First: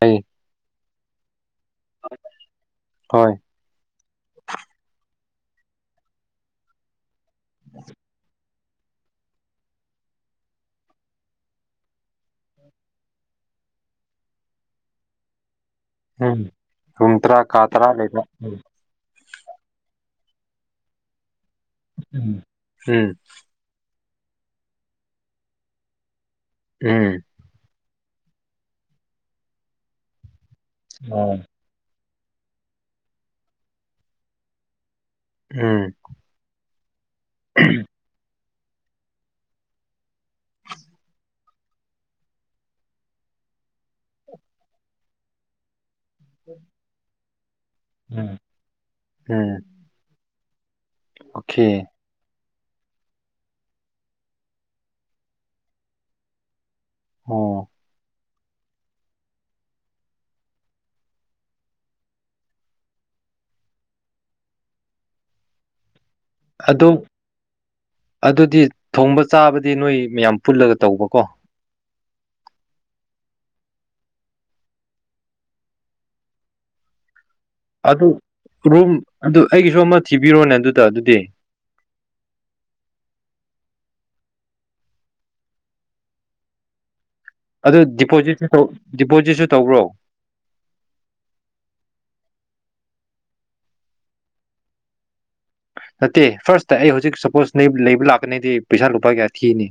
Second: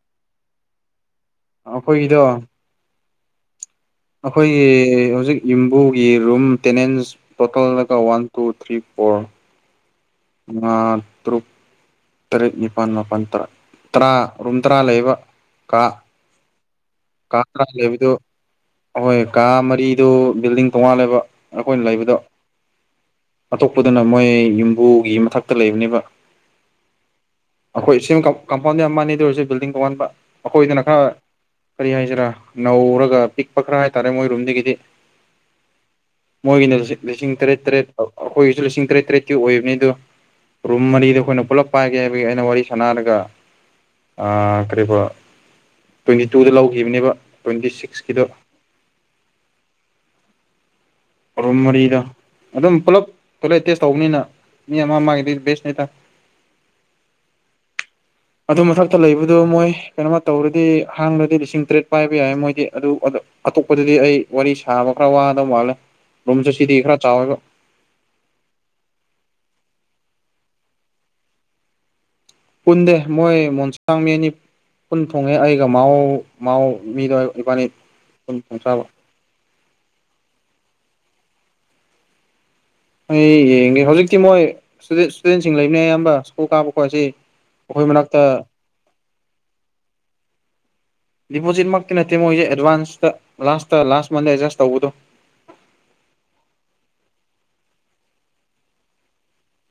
ꯇꯥꯏꯌꯦ ꯑꯩꯈꯣꯏꯒꯤꯗꯣ ꯍꯣꯏ ꯑꯩꯈꯣꯏꯒꯤ ꯍꯧꯖꯤꯛ ꯌꯨꯝꯕꯨꯒꯤ ꯔꯨꯝ ꯇꯦꯅꯦꯟꯁ ꯇꯣꯇꯜꯂꯒ ꯋꯥꯟ ꯇꯨ ꯊ꯭ꯔꯤ ꯐꯣꯔ ꯑꯥ ꯇꯔꯨꯛ ꯇꯔꯦꯠ ꯅꯤꯄꯥꯟ ꯃꯥꯄꯟ ꯇꯔꯥ ꯇꯔꯥ ꯔꯨꯝ ꯇꯔꯥ ꯂꯩꯕ ꯀꯥ ꯎꯝ ꯀꯥ ꯇꯔꯥ ꯂꯩꯕꯗꯨ ꯑꯍꯣꯏ ꯀꯥ ꯃꯔꯤꯗꯨ ꯕꯤꯜꯗꯤꯡ ꯇꯣꯉꯥꯜꯂꯦꯕ ꯑꯈꯣꯏꯅ ꯂꯩꯕꯗꯣ ꯎꯝ ꯎꯝ ꯑꯇꯣꯞꯄ ꯑꯗꯨꯅ ꯃꯣꯏ ꯌꯨꯝꯕꯨꯒꯤ ꯃꯊꯛꯇ ꯂꯩꯕꯅꯦꯕ ꯎꯝ ꯑꯈꯣꯏ ꯏꯁꯤꯡ ꯀꯝ ꯀꯝꯄꯥꯎꯟꯗ ꯌꯥꯝ ꯃꯥꯟꯅꯦ ꯑꯗꯨ ꯑꯣꯏꯔꯁꯨ ꯕꯤꯜꯗꯤꯡ ꯇꯧꯉꯥꯟꯕ ꯑꯈꯣꯏꯗꯅ ꯈꯔ ꯑꯣ ꯀꯔꯤ ꯍꯥꯏꯁꯤꯔꯥ ꯅꯧꯔꯒ ꯄꯤꯛꯄ ꯈꯔ ꯍꯥꯏꯇꯥꯔꯦ ꯃꯣꯏꯔꯨꯝꯗꯒꯤꯗꯤ ꯎꯝ ꯑꯩꯈꯣꯏꯒꯤꯅ ꯍꯧꯖꯤꯛ ꯂꯤꯁꯤꯡ ꯇꯔꯦꯠ ꯇꯔꯦꯠ ꯐꯥꯎ ꯑꯩꯈꯣꯏꯒꯤꯁꯨ ꯂꯤꯁꯤꯡ ꯇꯔꯦꯠ ꯇꯔꯦꯠꯇꯤ ꯑꯣꯏꯕꯅꯤ ꯑꯗꯨ ꯔꯨꯝ ꯃꯔꯤꯗ ꯑꯩꯈꯣꯏꯅ ꯄꯨꯂꯞ ꯄꯥꯏꯒꯦ ꯍꯥꯏꯕꯒꯤ ꯑꯩꯅ ꯋꯥꯔꯤ ꯁꯥꯟꯅꯔꯒ ꯑꯥ ꯀꯔꯤꯕꯣ ꯇ꯭ꯋꯦꯟꯇꯤ ꯇꯨꯗ ꯂꯧꯈꯤꯕꯅꯦꯕ ꯇ꯭ꯋꯦꯟꯇꯤ ꯁꯤꯛꯁꯀꯤꯗꯣ ꯎꯝ ꯎꯝ ꯔꯨꯝ ꯑꯣꯀꯦ ꯃꯔꯤꯗ ꯑꯗꯨꯝ ꯄꯨꯂꯞ ꯇꯣꯏꯂꯦꯠ ꯇꯦꯁ ꯇꯧꯕꯅꯤꯅ ꯃꯤ ꯑꯃ ꯑꯃ ꯒꯤꯗꯤ ꯕꯦꯁꯅꯦꯇꯥ ꯑꯣ ꯑꯗꯨ ꯃꯊꯛꯇ ꯂꯩꯕꯗꯨ ꯃꯣꯏ ꯀꯩꯅꯣꯃ ꯇꯧꯔꯗꯤ ꯍꯥꯡꯂꯗꯤ ꯂꯤꯁꯤꯡ ꯇꯔꯦꯠ ꯄꯥꯏꯕ ꯌꯥꯏ ꯃꯣꯏꯗꯤ ꯑꯗꯨ ꯗꯨ ꯑꯇꯣꯞꯄꯗꯗꯤ ꯑꯩ ꯋꯥꯔꯤ ꯁꯥꯕ ꯈꯔ ꯋꯥꯗꯧ ꯃꯥꯜꯂꯦ ꯔꯨꯝꯁꯨ ꯁꯤꯗꯤ ꯑꯗꯨ ꯈꯔ ꯆꯥꯎꯋꯦꯕ ꯑꯗꯨꯗꯤ ꯊꯣꯡꯕ ꯆꯥꯕ ꯗꯤ ꯅꯣꯏ ꯃꯌꯥꯝ ꯄꯨꯜꯂꯒ ꯇꯧꯕꯀꯣ ꯄꯨꯟꯗꯦ ꯃꯣꯏ ꯃꯣꯟꯁꯥꯡ ꯃꯤ ꯑꯅꯤ ꯄꯨꯟ ꯊꯣꯡꯉꯦ ꯑꯩꯒ ꯃꯥꯎ ꯃꯥꯎ ꯃꯤꯗꯣ ꯏꯕꯥꯅꯤ ꯑ ꯄꯨꯟ ꯊꯣꯡ ꯆꯥꯕ ꯔꯨꯝ ꯑꯗꯨ ꯑꯩꯒꯤꯁꯨ ꯑꯃ ꯊꯤꯕꯤꯔꯣꯅꯦ ꯑꯗꯨꯗ ꯑꯗꯨꯗꯤ ꯑꯩ ꯌꯦꯡꯒꯦ ꯍꯧꯖꯤꯛꯇꯤ ꯃꯣꯏ ꯏꯁꯇꯨꯗꯦꯟꯁꯤꯡ ꯂꯩꯕꯅꯦ ꯑꯌꯥꯝꯕ ꯁ꯭ꯀꯨꯜ ꯀꯥꯕ ꯈꯣꯠ ꯁꯤ ꯑꯗꯨ ꯗꯤꯄꯣꯖꯤꯠꯁꯨ ꯗꯤꯄꯣꯖꯤꯠꯁꯨ ꯇꯧꯕ꯭ꯔꯣ ꯀ ꯅꯠꯇꯦ ꯃꯣꯏꯁꯦ ꯑꯦꯗꯚꯥꯟꯁꯇ ꯂꯥꯁꯇ ꯂꯥꯁ ꯃꯟꯗ ꯑꯦꯗꯖꯁ ꯇꯧꯕꯗꯣ ꯅꯠꯇꯦ ꯐꯥꯔ꯭ꯁꯇ ꯑꯩ ꯍꯧꯖꯤꯛ ꯁꯄꯣꯁ ꯅꯣꯏ ꯂꯩꯕ ꯂꯥꯛꯀꯅꯤꯗꯤ ꯄꯩꯁꯥ ꯂꯨꯄꯥ ꯀꯌꯥ ꯊꯤꯅꯤ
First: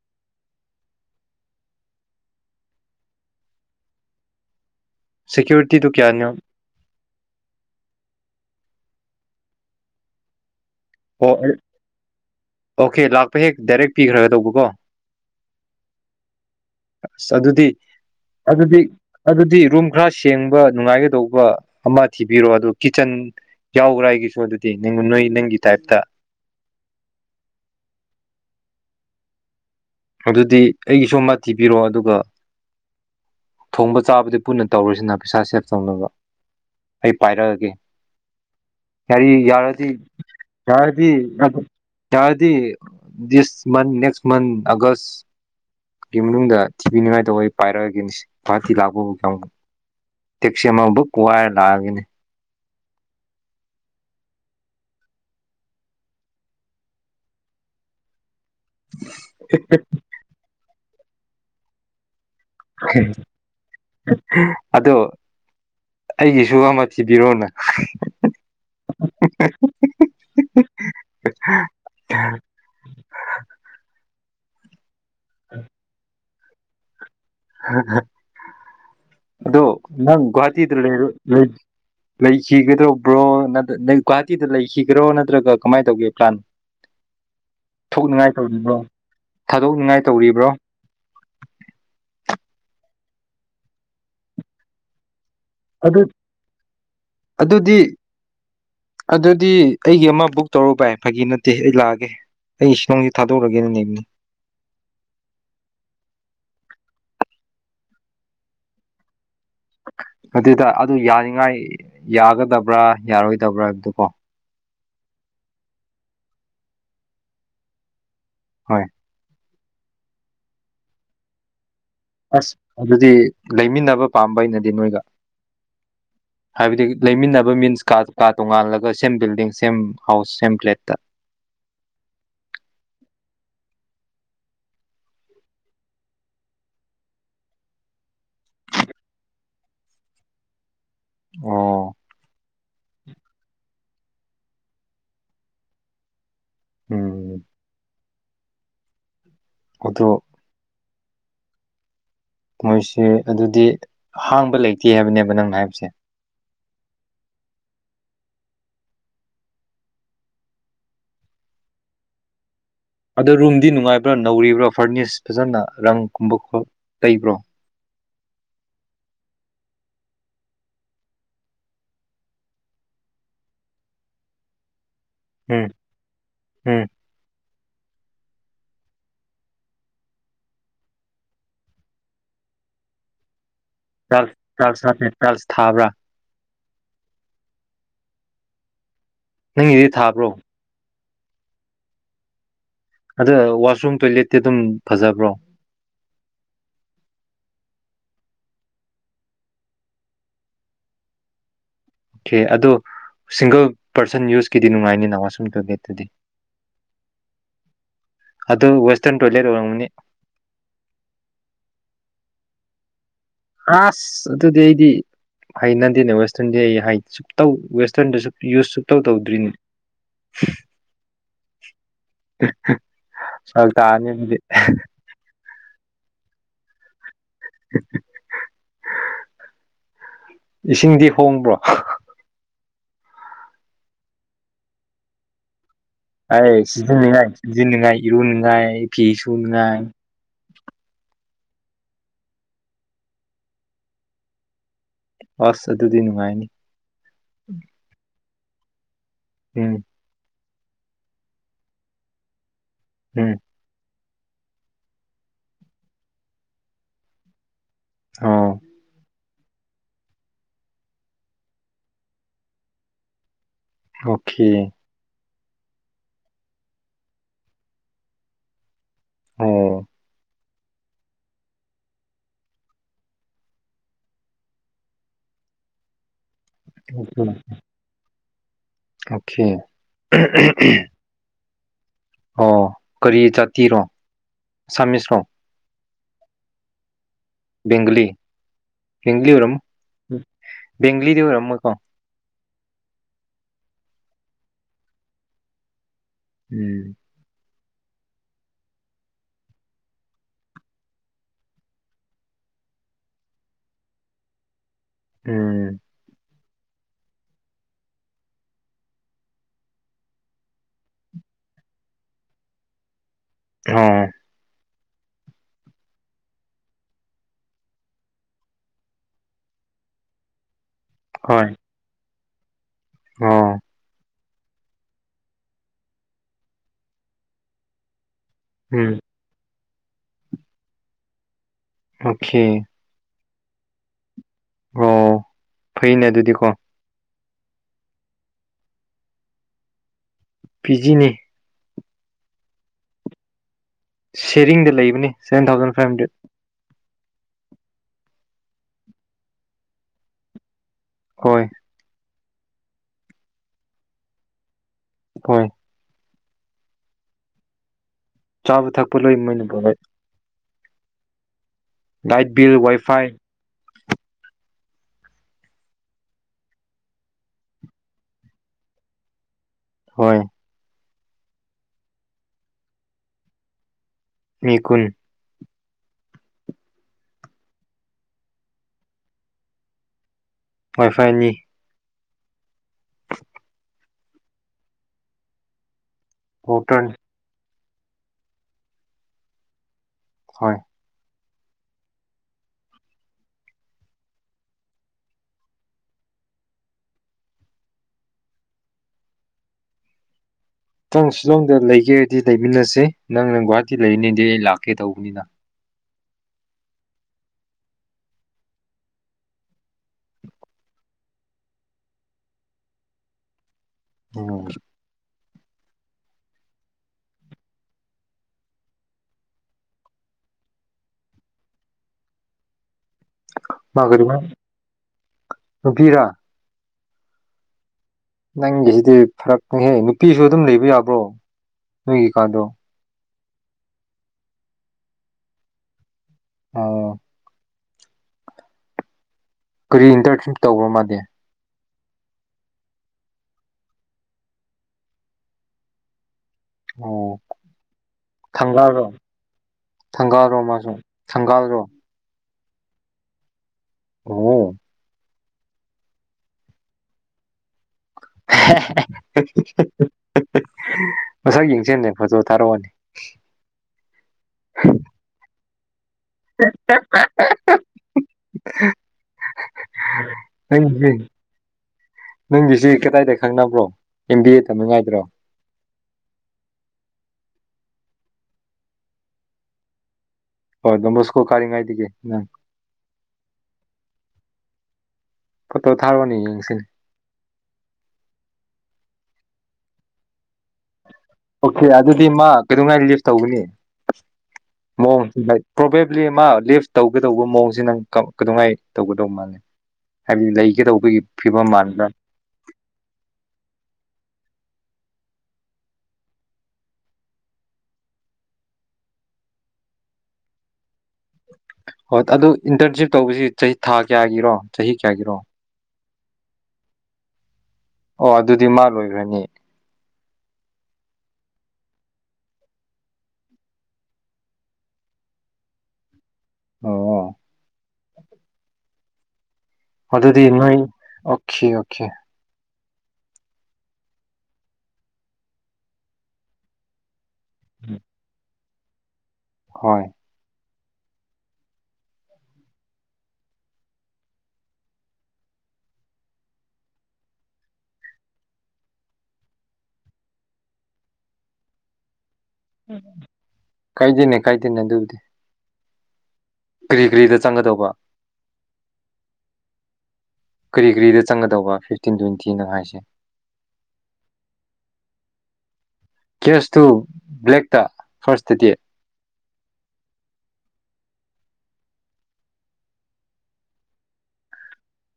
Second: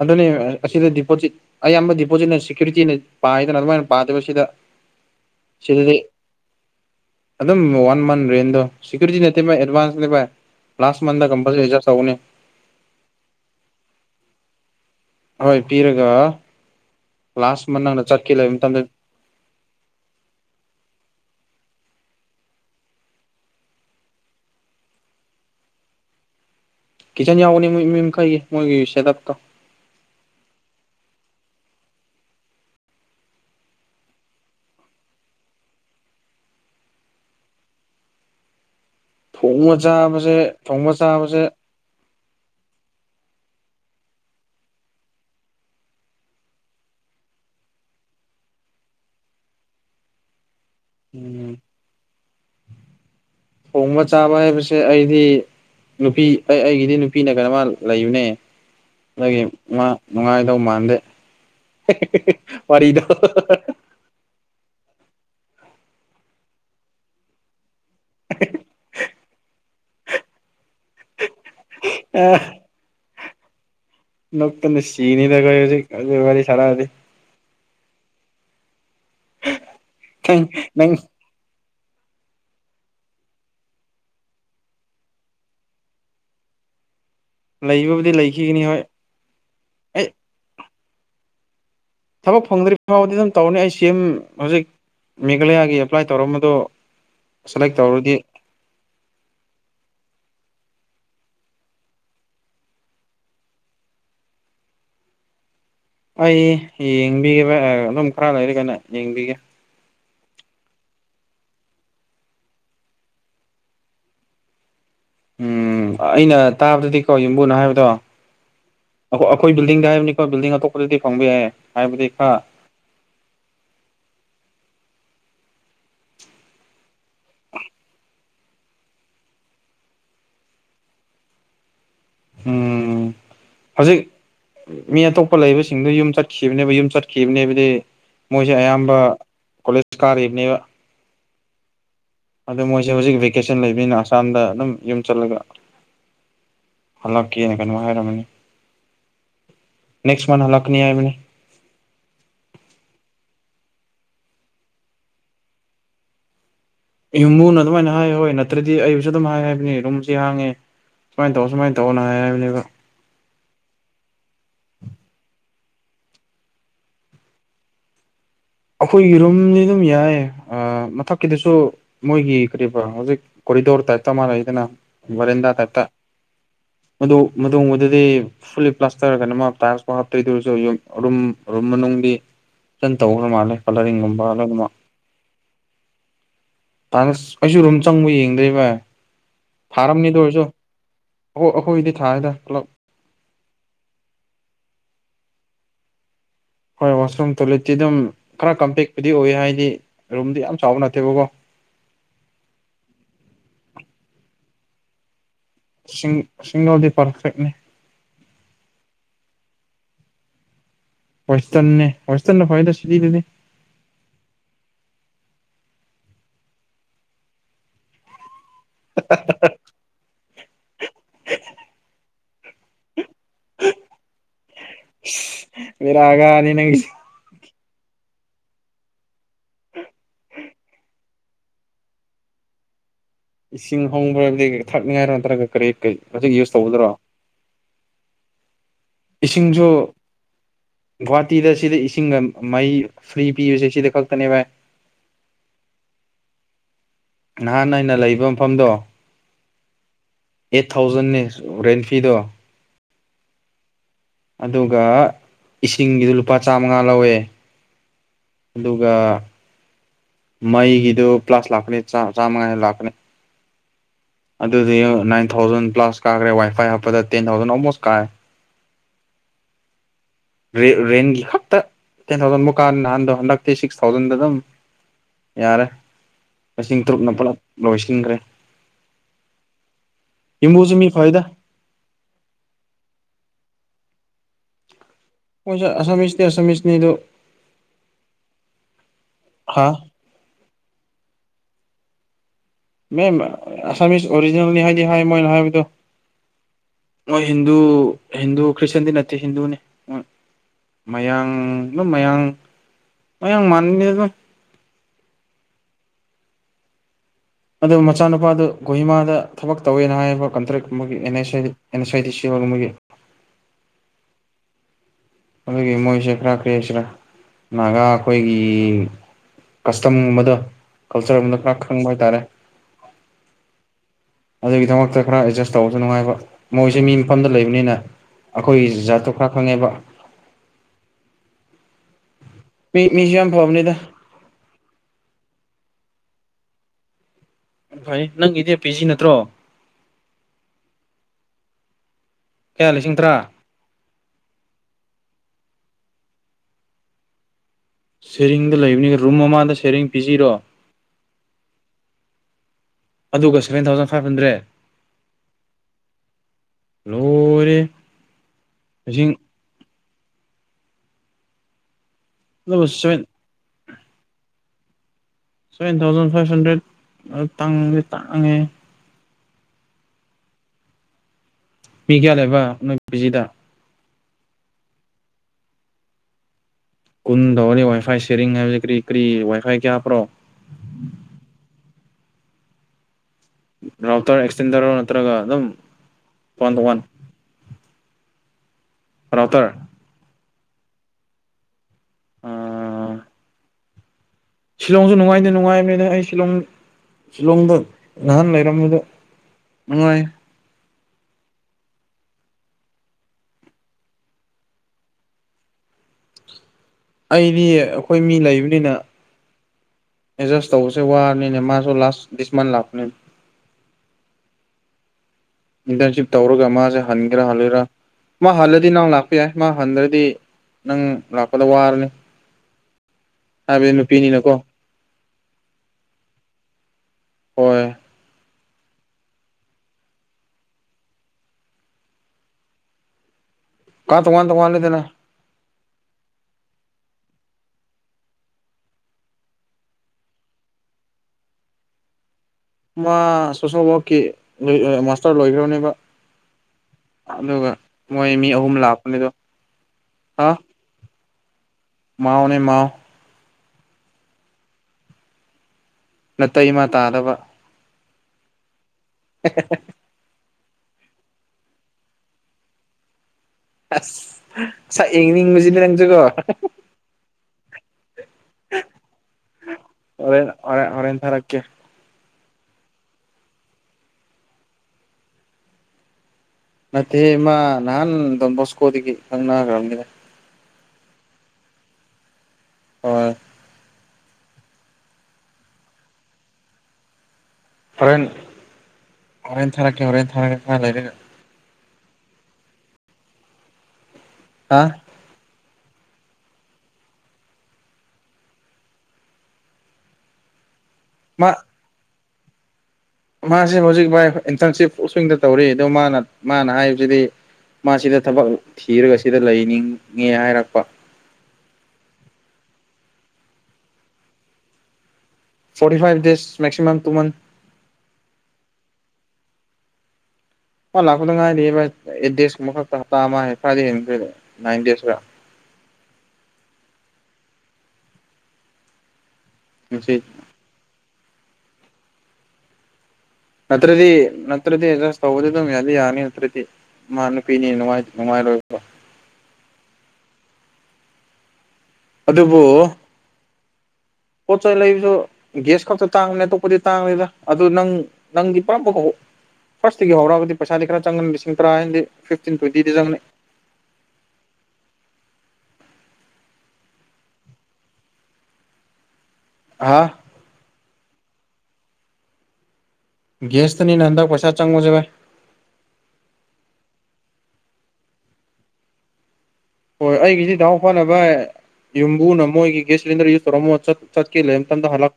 ꯑꯗꯨꯅꯤ ꯑꯁꯤꯗ ꯗꯤꯄꯣꯖꯤꯠ ꯑꯌꯥꯝꯕ ꯗꯤꯄꯣꯖꯤꯠꯅ ꯁꯦꯀ꯭ꯌꯨꯔꯤꯇꯤꯅ ꯄꯥꯏ ꯍꯥꯏꯗꯅ ꯑꯗꯨꯃꯥꯏꯅ ꯄꯥꯗꯕ ꯁꯤꯗ ꯁꯦꯀ꯭ꯌꯨꯔꯤꯇꯤꯗꯨ ꯁꯤꯗꯤ ꯀꯌꯥꯅꯣ ꯑꯗꯨꯝ ꯋꯥꯟ ꯃꯟ ꯔꯦꯟꯦꯟꯗꯣ ꯁꯎꯔꯤꯤ ꯅꯇꯕ ꯑꯦꯗꯚꯥꯟꯁ ꯅꯕ ꯑꯣ ꯑꯣꯀꯦ ꯂꯥꯛꯄ ꯍꯦꯛ ꯗꯥꯏꯔꯦꯛ ꯄꯤꯈ꯭ꯔꯒ ꯇꯧꯕꯀꯣ ꯍꯣꯏ ꯄꯤꯔꯒ ꯑꯁ ꯂꯥꯁ ꯑꯗꯨꯗꯤ ꯃꯟ ꯅꯪꯅ ꯆꯠꯀꯦ ꯂꯩꯕ ꯃꯇꯝꯗ ꯑꯗꯨꯗꯤ ꯑꯗꯨꯗꯤ ꯔꯨꯝ ꯈꯔ ꯁꯦꯡꯕ ꯅꯨꯡꯉꯥꯏꯒꯗꯧꯕ ꯑꯃ ꯊꯤꯕꯤꯔꯣꯑꯣ ꯑꯗꯨ ꯀꯤꯠꯆꯟ ꯌꯥꯎꯈ꯭ꯔꯥꯒꯤꯁꯨ ꯑꯗꯨꯗꯤ ꯅ ꯅꯣꯏ ꯅꯪꯒꯤ ꯇꯥꯏꯞꯇ ꯀꯤꯆꯟ ꯌꯥꯎꯕꯅꯤ ꯃꯤ ꯈꯩꯒꯤ ꯃꯣꯏꯒꯤꯁꯦ ꯇꯞꯇ ꯑꯗꯨꯗꯤ ꯑꯩꯒꯤꯁꯨ ꯑꯃ ꯊꯤꯕꯤꯔꯛꯑꯣ ꯑꯗꯨꯒ ꯊꯣꯡꯕ ꯆꯥꯕꯗꯤ ꯄꯨꯟꯅ ꯇꯧꯔꯨꯁꯤꯅ ꯄꯩꯁꯥ ꯁꯦꯞ ꯇꯧꯅꯕ ꯑꯩ ꯄꯥꯏꯔꯛꯑꯒꯦ ꯌꯥꯔꯤ ꯊꯣꯡꯕ ꯌꯥꯔꯗꯤ ꯆꯥꯕꯁꯦ ꯊꯣꯡꯕ ꯌꯥꯔꯗꯤ ꯆꯥꯕꯁꯦ ꯇꯥꯔꯗꯤ this month next month August ꯃꯅꯨꯡꯗ ꯊꯤꯕꯤꯅꯤꯡꯉꯥꯏ ꯇꯧꯕ ꯑꯩ ꯄꯥꯏꯔꯛꯑꯒꯦꯅꯤꯁ ꯀꯨꯍꯥꯇꯤ ꯂꯕ ꯇꯦꯛꯁꯤ ꯑꯃꯕꯨ ꯎꯝ ꯀꯣꯋꯥꯔ ꯂꯒꯅꯦ ꯊꯣꯡꯕ ꯆꯥꯕ ꯍꯥꯏꯕꯁꯦ ꯑꯩꯗꯤ ꯅꯨꯄꯤ ꯑꯩ ꯑꯩꯒꯤꯗꯤ ꯅꯨꯄꯤꯅ ꯀꯩꯅꯣꯃ ꯂꯩꯌꯨꯅꯦ ꯑꯗꯒꯤ ꯃꯥ ꯅꯨꯡꯉꯥꯏꯗꯧ ꯃꯥꯟꯗꯦ ꯋꯥꯔꯤꯗꯣ ꯑꯗꯣ ꯑꯩꯒꯤꯁꯨ ꯑꯃ ꯊꯤꯕꯤꯔꯣꯅ [unintelligible] [unintelligible] ꯅꯛꯇꯅꯤ ꯁꯤꯅꯤꯗ ꯀꯖꯤ ꯀ ꯋꯥꯔꯤ ꯋꯥꯔꯤ ꯁꯔꯗꯤ ꯑꯗꯣ ꯅꯪ ꯒꯋꯥꯍꯥꯇꯤ ꯑꯗꯨ꯭ꯔꯣ ꯂꯩ ꯂꯩꯈꯤꯒꯗ꯭ꯔꯣ ꯕ꯭ꯔꯣ ꯅ ꯒꯨꯍꯥꯇꯤꯗ ꯂꯩꯈꯤꯒ꯭ꯔꯣ ꯅꯠꯇ꯭ꯔꯒ ꯀꯃꯥꯏꯅ ꯇꯧꯒꯦ ꯄ꯭ꯂꯥꯟ ꯂꯩꯕꯕꯨꯗꯤ ꯊꯣꯛꯅꯤꯡꯉꯥꯏ ꯂꯩꯈꯤꯒꯅꯤ ꯇꯧꯔꯤꯕ꯭ꯔꯣ ꯍꯣꯏ ꯊꯥꯗꯣꯛꯅꯤꯡꯉꯥꯏ ꯑꯦ ꯇꯧꯔꯤꯕ꯭ꯔꯣ ꯊꯕꯛ ꯐꯪꯗ꯭ꯔꯤꯕ ꯐꯥꯎꯕꯗꯤ ꯑꯗꯨꯝ ꯇꯧꯅꯤ ꯑꯩ ꯁꯤ ꯍꯧꯖꯤꯛ ꯃꯦꯘꯂꯌꯥꯒꯤ ꯑꯗꯨ ꯑꯦꯄ꯭ꯂꯥꯏ ꯇꯧꯔꯝꯕꯗꯣ ꯁꯦꯂꯦꯛ ꯑꯗꯨꯗꯤ ꯇꯧꯔꯗꯤ ꯑꯗꯨꯗꯤ ꯑꯩꯒꯤ ꯑꯃꯕꯨꯛ ꯇꯧꯔꯣ ꯚꯥꯏ ꯐꯥꯒꯤ ꯅꯠꯇꯦ ꯑꯩ ꯂꯥꯛꯑꯒꯦ ꯑꯩ ꯏ ꯏꯁ ꯅꯪꯁꯤ ꯊꯥꯗꯣꯛꯂꯒꯦꯅꯅꯦꯕꯅꯤ ꯑꯩ ꯌꯦꯡꯕꯤꯒꯦ ꯑꯗꯨꯝ ꯈꯔ ꯂꯩꯔ ꯀꯩꯅ ꯌꯦꯡꯕꯤꯒꯦ ꯑꯗꯨꯇꯥ ꯑꯗꯨ ꯌꯥꯅꯤꯉꯥꯏ ꯌꯥꯒꯗꯕ꯭ꯔꯥ ꯌꯥꯔꯣꯏꯗꯕ꯭ꯔꯥ ꯍꯥꯏꯕꯗꯨꯀꯣ ꯎꯝ ꯑꯩꯅ ꯇꯥꯕꯗꯗꯤꯀꯣ ꯌꯨꯝꯕꯨꯅ ꯍꯥꯏꯕꯗꯣ ꯍꯣꯏ ꯑꯩꯣꯏ ꯕꯤꯗꯤꯡꯗ ꯍꯥꯏꯕꯅꯤ ꯑꯩꯣꯏ ꯕꯤꯗꯤꯡ ꯑꯇꯣꯞꯄꯗꯤ ꯐꯪꯕ ꯌꯥꯌꯦ ꯑꯁ ꯑꯗꯨꯗꯤ ꯂꯩꯃꯤꯟꯅꯕ ꯄꯥꯝꯕꯩꯅꯗꯤ ꯅꯣꯏꯒ [unintelligible] ꯍꯥꯏꯕꯗꯤ ꯂꯩꯃꯤꯟꯅꯕ ꯃꯤꯟꯁ ꯀꯥ ꯀꯥ ꯇꯣꯉꯥꯜꯂꯒ ꯁꯦꯝ ꯕꯤꯜꯗꯤꯡ ꯁꯦꯝ ꯍꯥꯎꯁ ꯁꯦꯝ ꯐ꯭ꯂꯦꯠꯇ ꯎꯝ ꯍꯧꯖꯤꯛ ꯃꯤ ꯑꯇꯣꯞꯄ ꯂꯩꯕꯁꯤꯡꯗꯨ ꯌꯨꯝ ꯆꯠꯈꯤꯕꯅꯦꯕ ꯌꯨꯝ ꯆꯠꯈꯤꯕꯅꯦꯕꯗꯤ ꯃꯣꯏꯁꯦ ꯑꯌꯥꯝꯕ ꯀꯣꯂꯦꯖ ꯀꯥꯔꯤꯕꯅꯦꯕ ꯑꯣ ꯑꯗꯣ ꯃꯣꯏꯁꯦ ꯍꯧꯖꯤꯛ ꯚꯦꯀꯦꯁꯟ ꯂꯩꯕꯅꯤꯅ ꯑꯁꯥꯝꯗ ꯑꯗꯨꯝ ꯌꯨꯝ ꯆꯠꯂꯒ ꯎꯝ ꯍꯜꯂꯣꯀꯦꯅ ꯀꯩꯅꯣ ꯍꯥꯏꯔꯝꯃꯅꯤ ꯑꯗꯣ ꯅꯦꯛꯁ ꯃꯟ ꯍꯂꯛꯅꯤ ꯍꯥꯏꯅꯦ ꯃꯣꯏꯁꯦ ꯑꯗꯨꯗꯤ ꯍꯥꯡꯕ ꯂꯩꯇꯦ ꯍꯥꯏꯕꯅꯦꯕ ꯅꯪꯅ ꯍꯥꯏꯕꯁꯦ ꯌꯨꯝꯕꯨꯨꯅ ꯑꯗꯨꯃꯥꯏꯅ ꯍꯥꯏ ꯍꯣꯏ ꯅꯠꯇ꯭ꯔꯗꯤ ꯑꯩꯨꯁꯨ ꯑꯗꯨꯝ ꯍꯥꯏ ꯍꯥꯏꯕꯅꯤ ꯔꯨꯝꯁ ꯍꯥꯡꯉꯦ ꯁꯃꯥꯏ ꯇꯧ ꯁꯃꯥꯏ ꯇꯧꯅꯅꯦ ꯑꯗꯣ ꯔꯨꯝꯗꯤ ꯅꯨꯡꯉꯥꯏꯕ꯭ꯔꯥ ꯅꯧꯔꯤꯕ꯭ꯔꯥ ꯐꯔꯅꯤꯁ ꯐꯖꯅ ꯔꯪꯒꯨꯝꯕ ꯈ ꯂꯩꯕ꯭ꯔꯣ ꯑꯩꯈꯣꯏꯒꯤ ꯔꯨꯝꯗꯤ ꯑꯗꯨꯝ ꯌꯥꯏ ꯃꯊꯛꯀꯤꯗꯁꯨ ꯃꯣꯏꯒꯤ ꯀ ꯍꯧꯖꯤꯛ ꯍꯔꯗꯣꯔ ꯇꯥꯏꯇ ꯃꯥꯅ ꯃꯔꯗ ꯎꯝ ꯇꯥꯏꯠꯇ ꯎꯝ ꯃ ꯃꯣꯡꯕꯗꯨꯗꯤ ꯐꯨꯜꯂꯤ ꯄ꯭ꯂꯥꯁꯇꯔ ꯀꯩꯅꯣꯃ ꯇꯥꯏꯁ ꯐꯥꯎ ꯍꯥꯞꯇꯣꯏꯗ ꯑꯣꯏꯔꯁꯨ ꯔꯨꯝ ꯔꯨꯝ ꯃꯅꯨꯡ ꯆꯟ ꯇꯧ ꯆ ꯆꯜꯁꯦ ꯇꯜꯁ ꯊꯥꯕ꯭ꯔꯥ ꯇꯅ ꯑꯩꯁꯨ ꯑꯗꯨꯨꯝ ꯆꯪꯕ ꯌꯦꯡꯗꯣꯏꯕ ꯅꯪ ꯏꯗꯤ ꯊꯥꯕ꯭ꯔꯣ ꯑꯩꯈ ꯑꯩꯈꯣꯏꯗꯤ ꯊꯥꯗ ꯄꯨꯂꯞ ꯑꯗ ꯋꯥꯁꯔꯨꯝ ꯇꯣꯏꯂꯦꯠꯇꯤ ꯑꯗꯨꯝ ꯐꯖꯕ꯭ꯔꯣ ꯍꯣꯏ ꯋꯥꯁꯔꯨꯝ ꯇꯣꯏꯂꯦꯠꯇꯤ ꯑꯗꯨꯝ ꯈꯔ ꯀꯝꯄꯦꯛꯄꯨꯗꯤ ꯑꯣꯏ ꯍꯥꯏꯗꯤ ꯔꯨꯝꯗꯤ ꯌꯥꯝ ꯆꯥꯎꯕ ꯅꯠꯇꯦꯕꯀꯣ [inaudible] ꯑꯣꯀꯦ ꯑꯗꯣ ꯁꯤꯡꯒꯜ ꯄꯔꯁꯟ ꯌꯨꯁꯀꯤꯗꯤ ꯅꯨꯡꯉꯥꯏꯅꯤ ꯅꯃ ꯁ ꯇꯣꯏꯂꯦꯠꯗꯤ ꯁꯤꯡ ꯁꯤꯡꯒꯜꯗꯤ ꯄꯔꯐꯦꯛꯅꯤ ꯑꯗꯨ ꯋꯦꯁꯇꯔꯟ ꯇꯣꯏꯂꯦꯠ ꯑꯣꯏꯔꯅꯤ [inaudible] ꯍꯁꯇꯥꯟꯅꯦ ꯍꯁꯇꯥꯟꯅ ꯍꯅ ꯁꯤꯗꯅꯦ ꯑꯁ ꯑꯗꯨꯗꯤ ꯑꯩꯗꯤ ꯍꯩꯅꯗꯦꯅꯦ ꯋꯦꯁꯇꯔꯟꯗꯤ ꯑꯩ ꯁꯇꯧ ꯋꯦꯁꯇꯔꯟꯗ ꯌꯨꯁ ꯁꯨꯞꯇꯧ ꯇꯧꯗ꯭ꯔꯤꯅꯤ ꯁ ꯇꯅꯤꯝꯗꯤ ꯐꯔꯒꯅꯤꯅ ꯏꯁꯤꯡꯗꯤ ꯍꯣꯡꯕ꯭ꯔꯣ ꯏꯁꯤꯡ ꯍꯣꯡꯕ꯭ꯔ ꯍꯥꯏꯕꯗꯤ ꯊꯛꯅꯤꯡꯉꯥꯏꯔꯣ ꯅꯠꯇ꯭ꯔꯒ ꯀꯔꯤ ꯀꯔꯤ ꯍꯧꯖꯤꯛ ꯌꯨꯁ ꯑꯩ ꯇꯧꯕꯗꯨꯔꯣ ꯁꯤꯖꯤꯟꯅꯉꯥꯏ ꯁꯤꯖꯤꯟꯅꯅꯨꯡꯉꯥꯏ ꯏꯔꯨ ꯅꯨꯡꯉꯥꯏ ꯐꯤꯁꯨ ꯏꯁꯤꯡꯁꯨ ꯅꯨꯡꯉꯥꯏ ꯒꯨꯍꯥꯇꯤꯗ ꯁꯤꯗ ꯏꯁꯤꯡꯒ ꯃꯩ ꯐ꯭ꯔꯤ ꯄꯤꯕꯁꯦ ꯁꯤꯗ ꯈꯛꯇꯅꯦꯚꯏ ꯑꯁ ꯑꯗꯨꯗꯤ ꯅꯨꯡꯉꯥꯏꯅꯤ ꯅꯍꯥꯟ ꯑꯩꯅ ꯂꯩꯕ ꯃꯐꯝꯗꯣ ꯎꯝ ꯑꯩꯠ ꯊꯥꯎꯖꯟꯅꯤ ꯔꯦꯟꯐꯤꯗꯣ ꯎꯝ ꯑꯗꯨꯒ ꯏꯁꯤꯡꯒꯤꯗꯨ ꯂꯨꯄꯥ ꯆꯥꯃꯉꯥ ꯂꯧꯋꯦ ꯑꯣ ꯑꯗꯨꯒ ꯃꯩꯒꯤꯗꯨ ꯄ꯭ꯂꯥꯁ ꯂꯥꯛꯀꯅꯤ ꯆꯥꯝꯃꯉꯥ ꯍ ꯂꯥꯛꯀꯅꯤ ꯑꯣꯀꯦ ꯑꯗꯨꯗꯤ ꯅꯥꯏꯟ ꯊꯥꯎꯖꯟ ꯄ꯭ꯂꯁ ꯀꯥꯈ꯭ꯔꯦ ꯋꯥꯏꯐꯥꯏ ꯍꯥꯞꯄꯗ ꯇꯦꯟ ꯊꯥꯎꯖꯟ ꯑꯣꯜꯃꯣꯁ ꯀꯥꯑꯦ ꯑꯣ ꯔꯦꯟꯒꯤ ꯈꯛꯇ ꯇꯦꯟ ꯊꯥꯎꯖꯟ ꯃꯨꯛꯀꯥꯟ ꯅꯍꯥꯟꯗꯣ ꯍꯟꯗꯛꯇꯤ ꯁꯤꯛꯁ ꯊꯥꯎꯖꯟꯗ ꯑꯗꯨꯝ ꯌꯥꯔꯦ ꯂꯤꯁꯤꯡ ꯇꯔꯨꯛꯅ ꯄꯨꯂꯞ ꯂꯣꯏꯁꯤꯟꯈ꯭ꯔꯦ ꯑꯣꯀꯦ ꯌꯨꯝꯕꯨꯁꯨ ꯃꯤ ꯐꯩꯗ ꯑꯣ ꯀꯔꯤ ꯆꯥꯇꯤꯔꯣꯃꯤꯁ ꯃꯣꯏꯁ ꯑꯁꯥꯁꯅꯦ ꯑꯁꯥꯝꯁ ꯅꯗꯣ ꯕꯦꯡꯒꯂꯤ ꯕꯦꯡꯒꯂꯤ ꯑꯣꯏꯔꯝꯃꯣ ꯍꯥ ꯕꯦꯡꯒꯂꯤꯗꯤ ꯑꯣꯏꯔꯝꯃꯣꯏꯀꯣ ꯃꯦ ꯑꯁꯥꯝꯖ ꯑꯣꯔꯤꯖꯤꯅꯦꯜꯅꯤ ꯍꯥꯏꯗꯤ ꯍꯥꯏ ꯃꯣꯏ ꯅꯍꯥꯏꯗꯣ ꯎꯝ ꯍꯤꯟ ꯍꯤꯟꯗꯨ ꯈ꯭ꯔꯤꯁꯇꯟꯗꯤ ꯅꯠꯇ ꯍꯤꯟꯅꯤ ꯃꯌꯥꯡꯗꯝ ꯃꯌꯥꯡ ꯃꯌꯥꯡ ꯃꯥꯟꯅꯅꯤ ꯑꯗꯨꯝ ꯎꯝ ꯑꯗꯨ ꯃꯆꯥꯅꯨꯄꯥꯗꯨ ꯒꯣꯍꯤꯃꯥꯗ ꯊꯕꯛ ꯇꯧꯋꯦꯅ ꯍꯥꯏꯕ ꯀꯟꯇ꯭ꯔꯦꯛꯒꯤ and S and S I D ꯁꯤ ꯑꯃꯒꯤꯒꯦ ꯑ ꯑꯗꯨꯒꯤ ꯃꯣꯏꯁꯦ ꯈꯔ ꯀ꯭ꯔꯦꯁꯤꯔ ꯅꯥꯒꯥ ꯑꯩꯈꯣꯏꯒꯤ ꯀꯁꯇꯝꯒꯨꯝꯕꯗ ꯀꯜꯆꯔꯒꯨꯝꯕꯗ ꯈꯔ ꯈꯪꯕ ꯍꯥꯏꯇꯥꯔꯦ ꯑꯥ ꯑꯗꯨꯒꯤꯗꯃꯛꯇ ꯈꯔ ꯑꯦꯗꯖꯁ ꯇꯧꯕꯁꯨ ꯅꯨꯡꯉꯥꯏꯕ ꯃꯣꯏꯁꯦ ꯃꯤ ꯃꯐꯝꯗ ꯂꯩꯕꯅꯤꯅ ꯑꯩꯈꯣꯏ ꯎꯝ ꯖꯥꯠꯇꯨ ꯈꯔ ꯈꯪꯉꯦꯕ ꯑꯣꯦ ꯍꯕꯅꯤꯗ ꯑꯣ ꯐꯩꯅꯦ ꯑꯗꯨꯗꯤꯀꯣ ꯎ ꯐꯩ ꯅꯪꯒꯤꯗꯤ ꯄꯤꯁꯤ ꯅꯠꯇ꯭ꯔꯣ ꯄꯖꯤꯅꯤ ꯀꯌꯥ ꯂꯤꯁꯤꯡ ꯇꯔꯥ ꯁꯦꯔꯤꯡꯗ ꯂꯩꯕꯅꯦ ꯁꯚꯦꯟ ꯊꯥꯎꯖꯟ ꯐꯥꯏꯚ ꯍꯟꯗ꯭ꯔꯦꯠ ꯁꯦꯔꯦꯡꯗ ꯂꯩꯕꯅꯤꯒ ꯔꯨꯝ ꯑꯃꯗ ꯁꯩꯔꯦꯡ ꯄꯤꯁꯤꯔꯣ ꯍꯣꯏ ꯑꯗꯨꯒ ꯁꯚꯦꯟ ꯊꯥꯎꯖꯟ ꯐꯥꯏꯚ ꯍꯟꯗ꯭ꯔꯦꯠ ꯍꯣꯏ ꯂꯔꯦ ꯆꯥꯕ ꯊꯛꯄ ꯂ ꯏ ꯃꯣꯏꯅꯕꯦ light bill wifi seven seven thousand five ꯍꯟꯗ꯭ꯔꯦꯠꯥꯡꯦ ꯇꯥꯡꯉꯦ ꯍꯣꯏ ꯃꯤ ꯀꯌꯥ ꯂꯩꯦꯕ ꯅꯣꯏ ꯖꯤꯗ ꯃꯤ ꯈꯨꯨꯟ ꯀꯨꯟꯗꯋꯥꯔꯤ ꯋꯥꯏꯐꯥꯏ ꯁꯦꯔꯤꯡ ꯍꯥꯏꯕꯕꯁꯤ ꯀꯔꯤ ꯀꯔꯤ ꯋꯥꯏ ꯐꯥꯏ ꯀꯌꯥꯄ꯭ꯔꯣ ꯐꯣꯏ ꯐꯔꯅꯤ ꯔꯥꯎꯇꯔ ꯑꯦꯛꯇꯟꯗꯔꯣ ꯅꯠꯇ꯭ꯔꯒ ꯑꯗꯨꯝ ꯋꯥꯟ ꯇꯨ ꯋꯥꯟ ꯍꯣꯇꯟ ꯔꯔꯥꯎꯇꯔ ꯍꯣꯏ ꯁꯤꯂꯣꯡꯁꯨ ꯅꯨꯡꯉꯥꯏꯇꯦ ꯅꯨꯡꯉꯥꯏꯃꯤꯅ ꯑꯩ ꯁꯤꯂꯣꯡ ꯁꯤꯂꯣꯡꯗ ꯅꯍꯥꯟ ꯂꯩꯔꯝꯕꯗ ꯅꯨꯡꯉꯥꯏ ꯅꯪ ꯁꯤꯗꯣꯡꯗ ꯂꯩꯒꯦꯔꯗꯤ ꯂꯩꯃꯤꯟꯅꯁꯦ ꯅꯪ ꯅ ꯒꯨꯍꯥꯇꯤ ꯂꯩꯔꯤꯅꯤꯗꯤ ꯑꯩ ꯂꯥꯛꯀꯦ ꯇꯧꯕꯅꯤꯅ ꯑꯩꯗꯤ ꯑꯩꯈꯣꯏ ꯃꯤ ꯂꯩꯕꯅꯤꯅ ꯑꯦꯗꯖꯁ ꯇꯧꯕꯁꯦ ꯋꯥꯅꯤꯅꯦ ꯃꯥꯁꯨ ꯂꯥꯁ ꯗꯤꯁꯃꯥꯟ ꯂꯥꯛꯄꯅꯤ ꯎꯝ ꯏꯟꯇꯔꯟꯁꯤꯞ ꯇꯧꯔꯒ ꯃꯥꯁꯦ ꯍꯟꯒꯦꯔꯥ ꯍꯜꯂꯔꯥ ꯃꯥ ꯍꯜꯂꯗꯤ ꯅꯪ ꯂꯥꯛꯄ ꯌꯥꯏ ꯃꯥ ꯍꯜꯗ꯭ꯔꯗꯤ ꯅꯪ ꯂꯥꯛꯄꯗ ꯋꯥꯔꯅꯤ ꯍꯥꯏꯕꯗꯤ ꯃꯥ ꯅꯨꯄꯤꯅꯤꯅꯀꯣ ꯀꯩꯗꯧꯉꯩ ꯅꯨꯄꯤꯔꯥ ꯍꯣꯏ ꯅꯪꯒꯤꯁꯤꯗꯤ ꯐꯔꯛꯍꯦ ꯅꯨꯄꯤꯁꯨ ꯑꯗꯨꯝ ꯂꯩꯕ ꯌꯥꯕ꯭ꯔꯣ ꯅꯣꯏꯒꯤꯀꯥꯗꯣ ꯀ ꯇ ꯋꯥꯟ ꯇ ꯋꯥ ꯂꯩꯗꯅ ꯑ ꯀꯔꯤ ꯏꯟꯇꯔꯁꯤꯞ ꯇꯧꯕ꯭ꯔꯣ ꯃꯥꯥꯟꯗꯦ ꯃꯥ ꯁꯣꯁꯦꯜ ꯋꯥꯔꯛꯀꯤ ꯃꯥꯁꯇꯔ ꯂꯣꯏꯈ꯭ꯔꯕꯅꯦꯕ ꯑꯣ ꯑꯗꯨꯒ ꯃꯣꯏ ꯃꯤ ꯑꯍꯨꯝ ꯊꯪꯒꯥꯔꯣ ꯂꯥꯛꯄꯅꯦꯗꯣ ꯊꯪꯒꯥꯜꯔꯣ ꯃꯥꯁꯨ ꯊꯪꯒꯥꯜꯒꯣ ꯃꯥꯅꯦ ꯃꯥ ꯑꯣꯝ ꯅꯠꯇ ꯏꯃ ꯇꯥꯗꯕ [unintelligible] ꯃꯁꯛ ꯌꯦꯡꯁꯤꯟꯅꯦ ꯐꯣꯇꯣ ꯊꯥꯔꯛꯑꯣꯅꯤ ꯑ ꯏꯡꯅꯤꯡꯕꯖꯤꯗꯤ ꯅꯪꯖꯒꯣ [unintelligible] ꯍꯣꯔꯦꯟ ꯎꯝ ꯍꯣꯔꯦꯟ ꯎꯝ ꯍꯣꯔꯦꯟ ꯊꯥꯔꯛꯀꯦ ꯅꯪꯒꯤꯁꯤ ꯀꯗꯥꯏꯗꯥ ꯈꯪꯅꯕ꯭ꯔꯣ ꯑꯦꯝ ꯕꯤ ꯑꯦ ꯊꯝꯅꯉꯥꯏꯗ꯭ꯔꯣ ꯅꯠꯇꯦ ꯃꯥ ꯅꯍꯥꯟꯝ ꯃꯣꯁꯀꯣꯗꯒꯤ ꯈꯪꯅꯈ꯭ꯔꯕꯅꯤꯅ ꯍꯣꯏ ꯑꯗꯨꯝꯝꯕꯣꯁꯀꯣ ꯀꯥꯔꯤꯉꯥꯏꯗꯤꯗꯒꯤ ꯍ‌ꯧꯏ ꯐꯣꯇꯣ ꯊꯥꯔꯛꯑꯣꯅꯦ ꯌꯦꯡꯁꯤꯅꯦ ꯍꯣꯔꯦꯟ ꯍꯣꯔꯦꯟ ꯊꯥꯔꯛꯀꯦ ꯍꯣꯔꯦꯟꯦꯟ ꯊꯥꯔꯛꯦ ꯂꯩꯔꯅ ꯑꯣꯀꯦ ꯑꯗꯨꯗꯤ ꯃꯥ ꯀꯩꯗꯧꯉꯥꯏ ꯂꯤꯐ ꯇꯧꯒꯅꯤ ꯍꯥ ꯃꯑꯣꯡ ꯄ꯭ꯔꯣꯕꯦꯕꯂꯤ ꯃꯥ ꯂꯤꯐ ꯇꯧꯒꯗꯧꯕ ꯃꯑꯣꯡꯁ ꯅꯪ ꯀꯉꯥꯏ ꯇꯧꯒꯗꯧꯕ ꯃꯥꯜꯂꯤ ꯍꯥꯏꯕꯗꯤ ꯂꯩꯒꯗꯧꯕꯒꯤ ꯃꯥ ꯐꯤꯕꯝ ꯃꯥꯟꯕ꯭ꯔꯥ ꯃꯥꯁꯦ ꯍꯧꯖꯤꯛ ꯃꯥꯏ ꯏꯟꯇꯔꯟꯁꯤꯞ ꯁ꯭ꯋꯤꯡꯗ ꯇꯧꯔꯤ ꯑꯗ ꯃꯥꯅ ꯃꯥꯅ ꯍꯥꯏꯕꯁꯤꯗꯤ ꯃꯥꯁꯤꯗ ꯊꯕꯛ ꯊꯤꯔꯒ ꯁꯤꯗ ꯂꯩꯅꯤꯡꯉꯦ ꯍꯥꯏꯔꯛꯄ ꯍꯣꯏ ꯑꯗꯨ ꯏꯟꯇꯔꯟꯁꯤꯞ ꯇꯧꯕꯁꯤ ꯆꯍꯤ ꯊꯥ ꯀꯌꯥꯒꯤꯔꯣ ꯆꯍꯤ ꯀꯌꯥꯒꯤꯔꯣ ꯐ ꯗ ꯇ ꯑꯣ ꯑꯗꯨꯗꯤ ꯃꯥ ꯂꯣꯏꯈ꯭ꯔꯅꯤ ꯑꯣ ꯂꯥꯛ ꯉꯥꯏ ꯗ [unintelligible] ꯑꯣ ꯉꯁꯤ ꯑꯗꯨ ꯑꯗꯨꯗꯤ ꯅꯣꯏ ꯑꯣꯈꯤꯦ ꯑꯣꯦ ꯅꯠꯇ꯭ꯔꯗꯤ ꯅꯠꯇꯗꯤ ꯁꯧꯗ ꯑꯗꯨ ꯌꯥꯗꯤ ꯌꯥꯅꯤ ꯅꯠꯇ꯭ꯔꯗꯤ ꯃꯥ ꯄꯅꯤꯅꯨꯡꯉꯥꯏ ꯅꯅꯨꯡꯉꯥꯏ ꯂꯣꯏꯕ ꯍꯣꯏ ꯑꯗꯨꯕꯨ ꯄꯣꯠ ꯆꯩ ꯂꯩꯕꯁꯨ ꯒ꯭ꯌꯥꯁ ꯈꯛꯇ ꯇꯥꯡꯕꯅꯦ ꯑꯇꯣꯞꯄꯗꯤ ꯇꯥꯡꯉꯦꯗ ꯑꯗꯨ ꯅꯪ ꯅꯪꯗꯤ ꯄꯔ ꯐꯥꯔꯁꯇꯒꯤ ꯍꯧꯔꯛꯑꯒꯗꯤ ꯄꯩꯁꯥꯗꯤ ꯈꯔ ꯆꯪꯒꯅꯤ ꯂꯤꯁꯤꯡ ꯇꯔꯥ ꯍꯥꯏꯗꯤ ꯐꯤꯐꯇꯤꯟ ꯇ꯭ꯋꯦꯟꯇꯤꯗꯤ ꯆꯪꯒꯅꯤ ꯀꯩꯗꯤꯅꯦ ꯀꯩꯗꯟꯅ ꯑꯗꯨꯗꯨꯗꯤ ꯀꯔꯤ ꯀꯔꯤꯗ ꯆꯪꯒꯗꯧꯕ ꯍꯥꯥ ꯀꯔꯤ ꯀꯔꯤꯗ ꯆꯪꯒꯗꯧꯕ ꯐꯤꯐꯇꯤꯟ ꯇ꯭ꯋꯦꯟꯇꯤꯅꯣ ꯍꯥꯏꯁꯦ ꯒꯦꯁꯇꯅꯤꯅ ꯍꯟꯗꯛ ꯄꯩꯁꯥ ꯆꯪꯉꯨꯁꯕꯥꯏ ꯀꯦꯁꯇꯨ ꯕ꯭ꯂꯦꯛꯇ ꯐꯥꯔꯁꯇꯗꯤ ꯍꯣꯏ ꯑꯩꯒꯤꯁꯤ ꯍꯥꯎ ꯐꯥꯅꯕ ꯌꯝꯕꯨꯅ ꯃꯣꯍꯤꯒꯤ ꯒꯦꯁꯂꯦꯟꯟ꯭ꯔ ꯌ ꯔꯃꯣ ꯆꯠ ꯆꯠꯀꯤꯂ ꯇ ꯍꯂꯛ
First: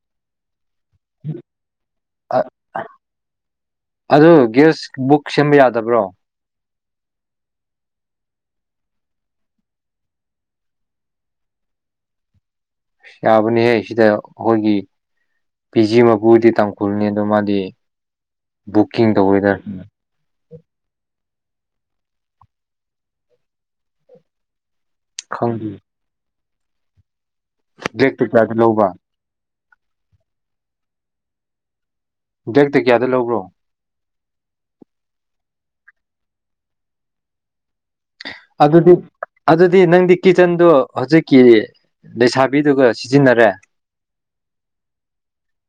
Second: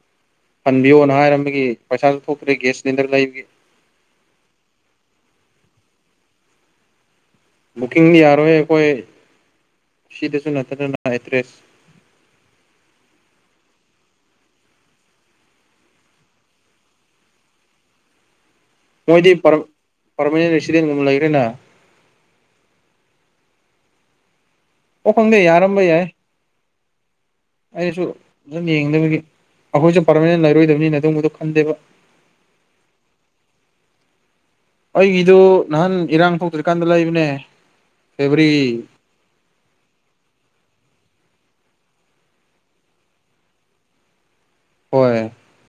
ꯍꯟꯕꯤꯌꯣꯅ ꯍꯥꯏꯔꯝꯕꯒꯤ ꯄꯩꯁꯥꯁꯨ ꯊꯣꯛꯇ꯭ꯔꯦ ꯒ꯭ꯌꯥꯁ ꯁꯤꯂꯤꯟꯗꯔ ꯂꯩꯕꯒꯤ ꯑꯗꯨ ꯒꯦꯁ ꯕꯨꯛ ꯁꯦꯝꯕ ꯌꯥꯗꯕ꯭ꯔꯣ ꯕꯨꯀꯤꯡ ꯌꯥꯔꯣꯏ ꯀꯣꯏ ꯁꯤꯗꯁꯨ ꯅꯠꯇꯅꯅ ꯑꯦꯇ꯭ꯔꯦꯁ ꯑ ꯌꯥꯕꯅꯤꯍꯦ ꯁꯤꯗ ꯑꯩꯈꯣꯏꯒꯤ ꯄꯤ ꯖꯤ ꯃꯄꯨꯔꯗꯤ ꯇꯥꯡꯈꯨꯜꯅꯤ ꯑꯗꯣ ꯃꯥꯗꯤ ꯕꯨꯛꯀꯤꯡ ꯇꯧꯔꯣꯏꯗꯔꯦ ꯁꯤꯒ ꯂꯩꯔꯦꯅ ꯑꯣ ꯈꯪꯗꯦ ꯌꯥꯔꯝꯕ ꯌꯥꯏ ꯑꯩꯁꯨ ꯕ꯭ꯂꯦꯛꯇ ꯀꯌꯥꯗ ꯁꯨꯝ ꯂꯧꯕ꯭ꯔꯥ ꯌꯦꯡꯗꯕꯒꯤ ꯑꯩꯈꯣꯏꯁꯨ ꯄꯔꯃꯥꯅꯦꯟ ꯂꯩꯔꯣꯏꯗꯕꯅꯤꯅ ꯑ ꯑꯗꯨꯕꯗꯨꯣ ꯈꯟꯗꯦꯕ ꯗꯦꯛꯇ ꯀꯌꯥꯗ ꯂꯧꯕ꯭ꯔꯣ ꯑꯩꯒꯤꯗꯨ ꯅꯍꯥꯟ ꯏꯔꯥꯡ ꯊꯣꯛꯇ꯭ꯔꯤꯀꯥꯟꯗ ꯂꯩꯕꯅꯦ ꯐꯦꯕꯋꯥꯔꯤ ꯑꯗꯨꯗꯤ ꯑꯗꯨꯗꯤ ꯅꯪꯗꯤ ꯀꯤꯠꯆꯟꯗꯣ ꯍꯧꯖꯤꯛꯀꯤ ꯂꯩꯁꯥꯕꯤꯗꯨꯒ ꯁꯤꯖꯤꯟꯅꯔꯦ ꯍꯣꯏ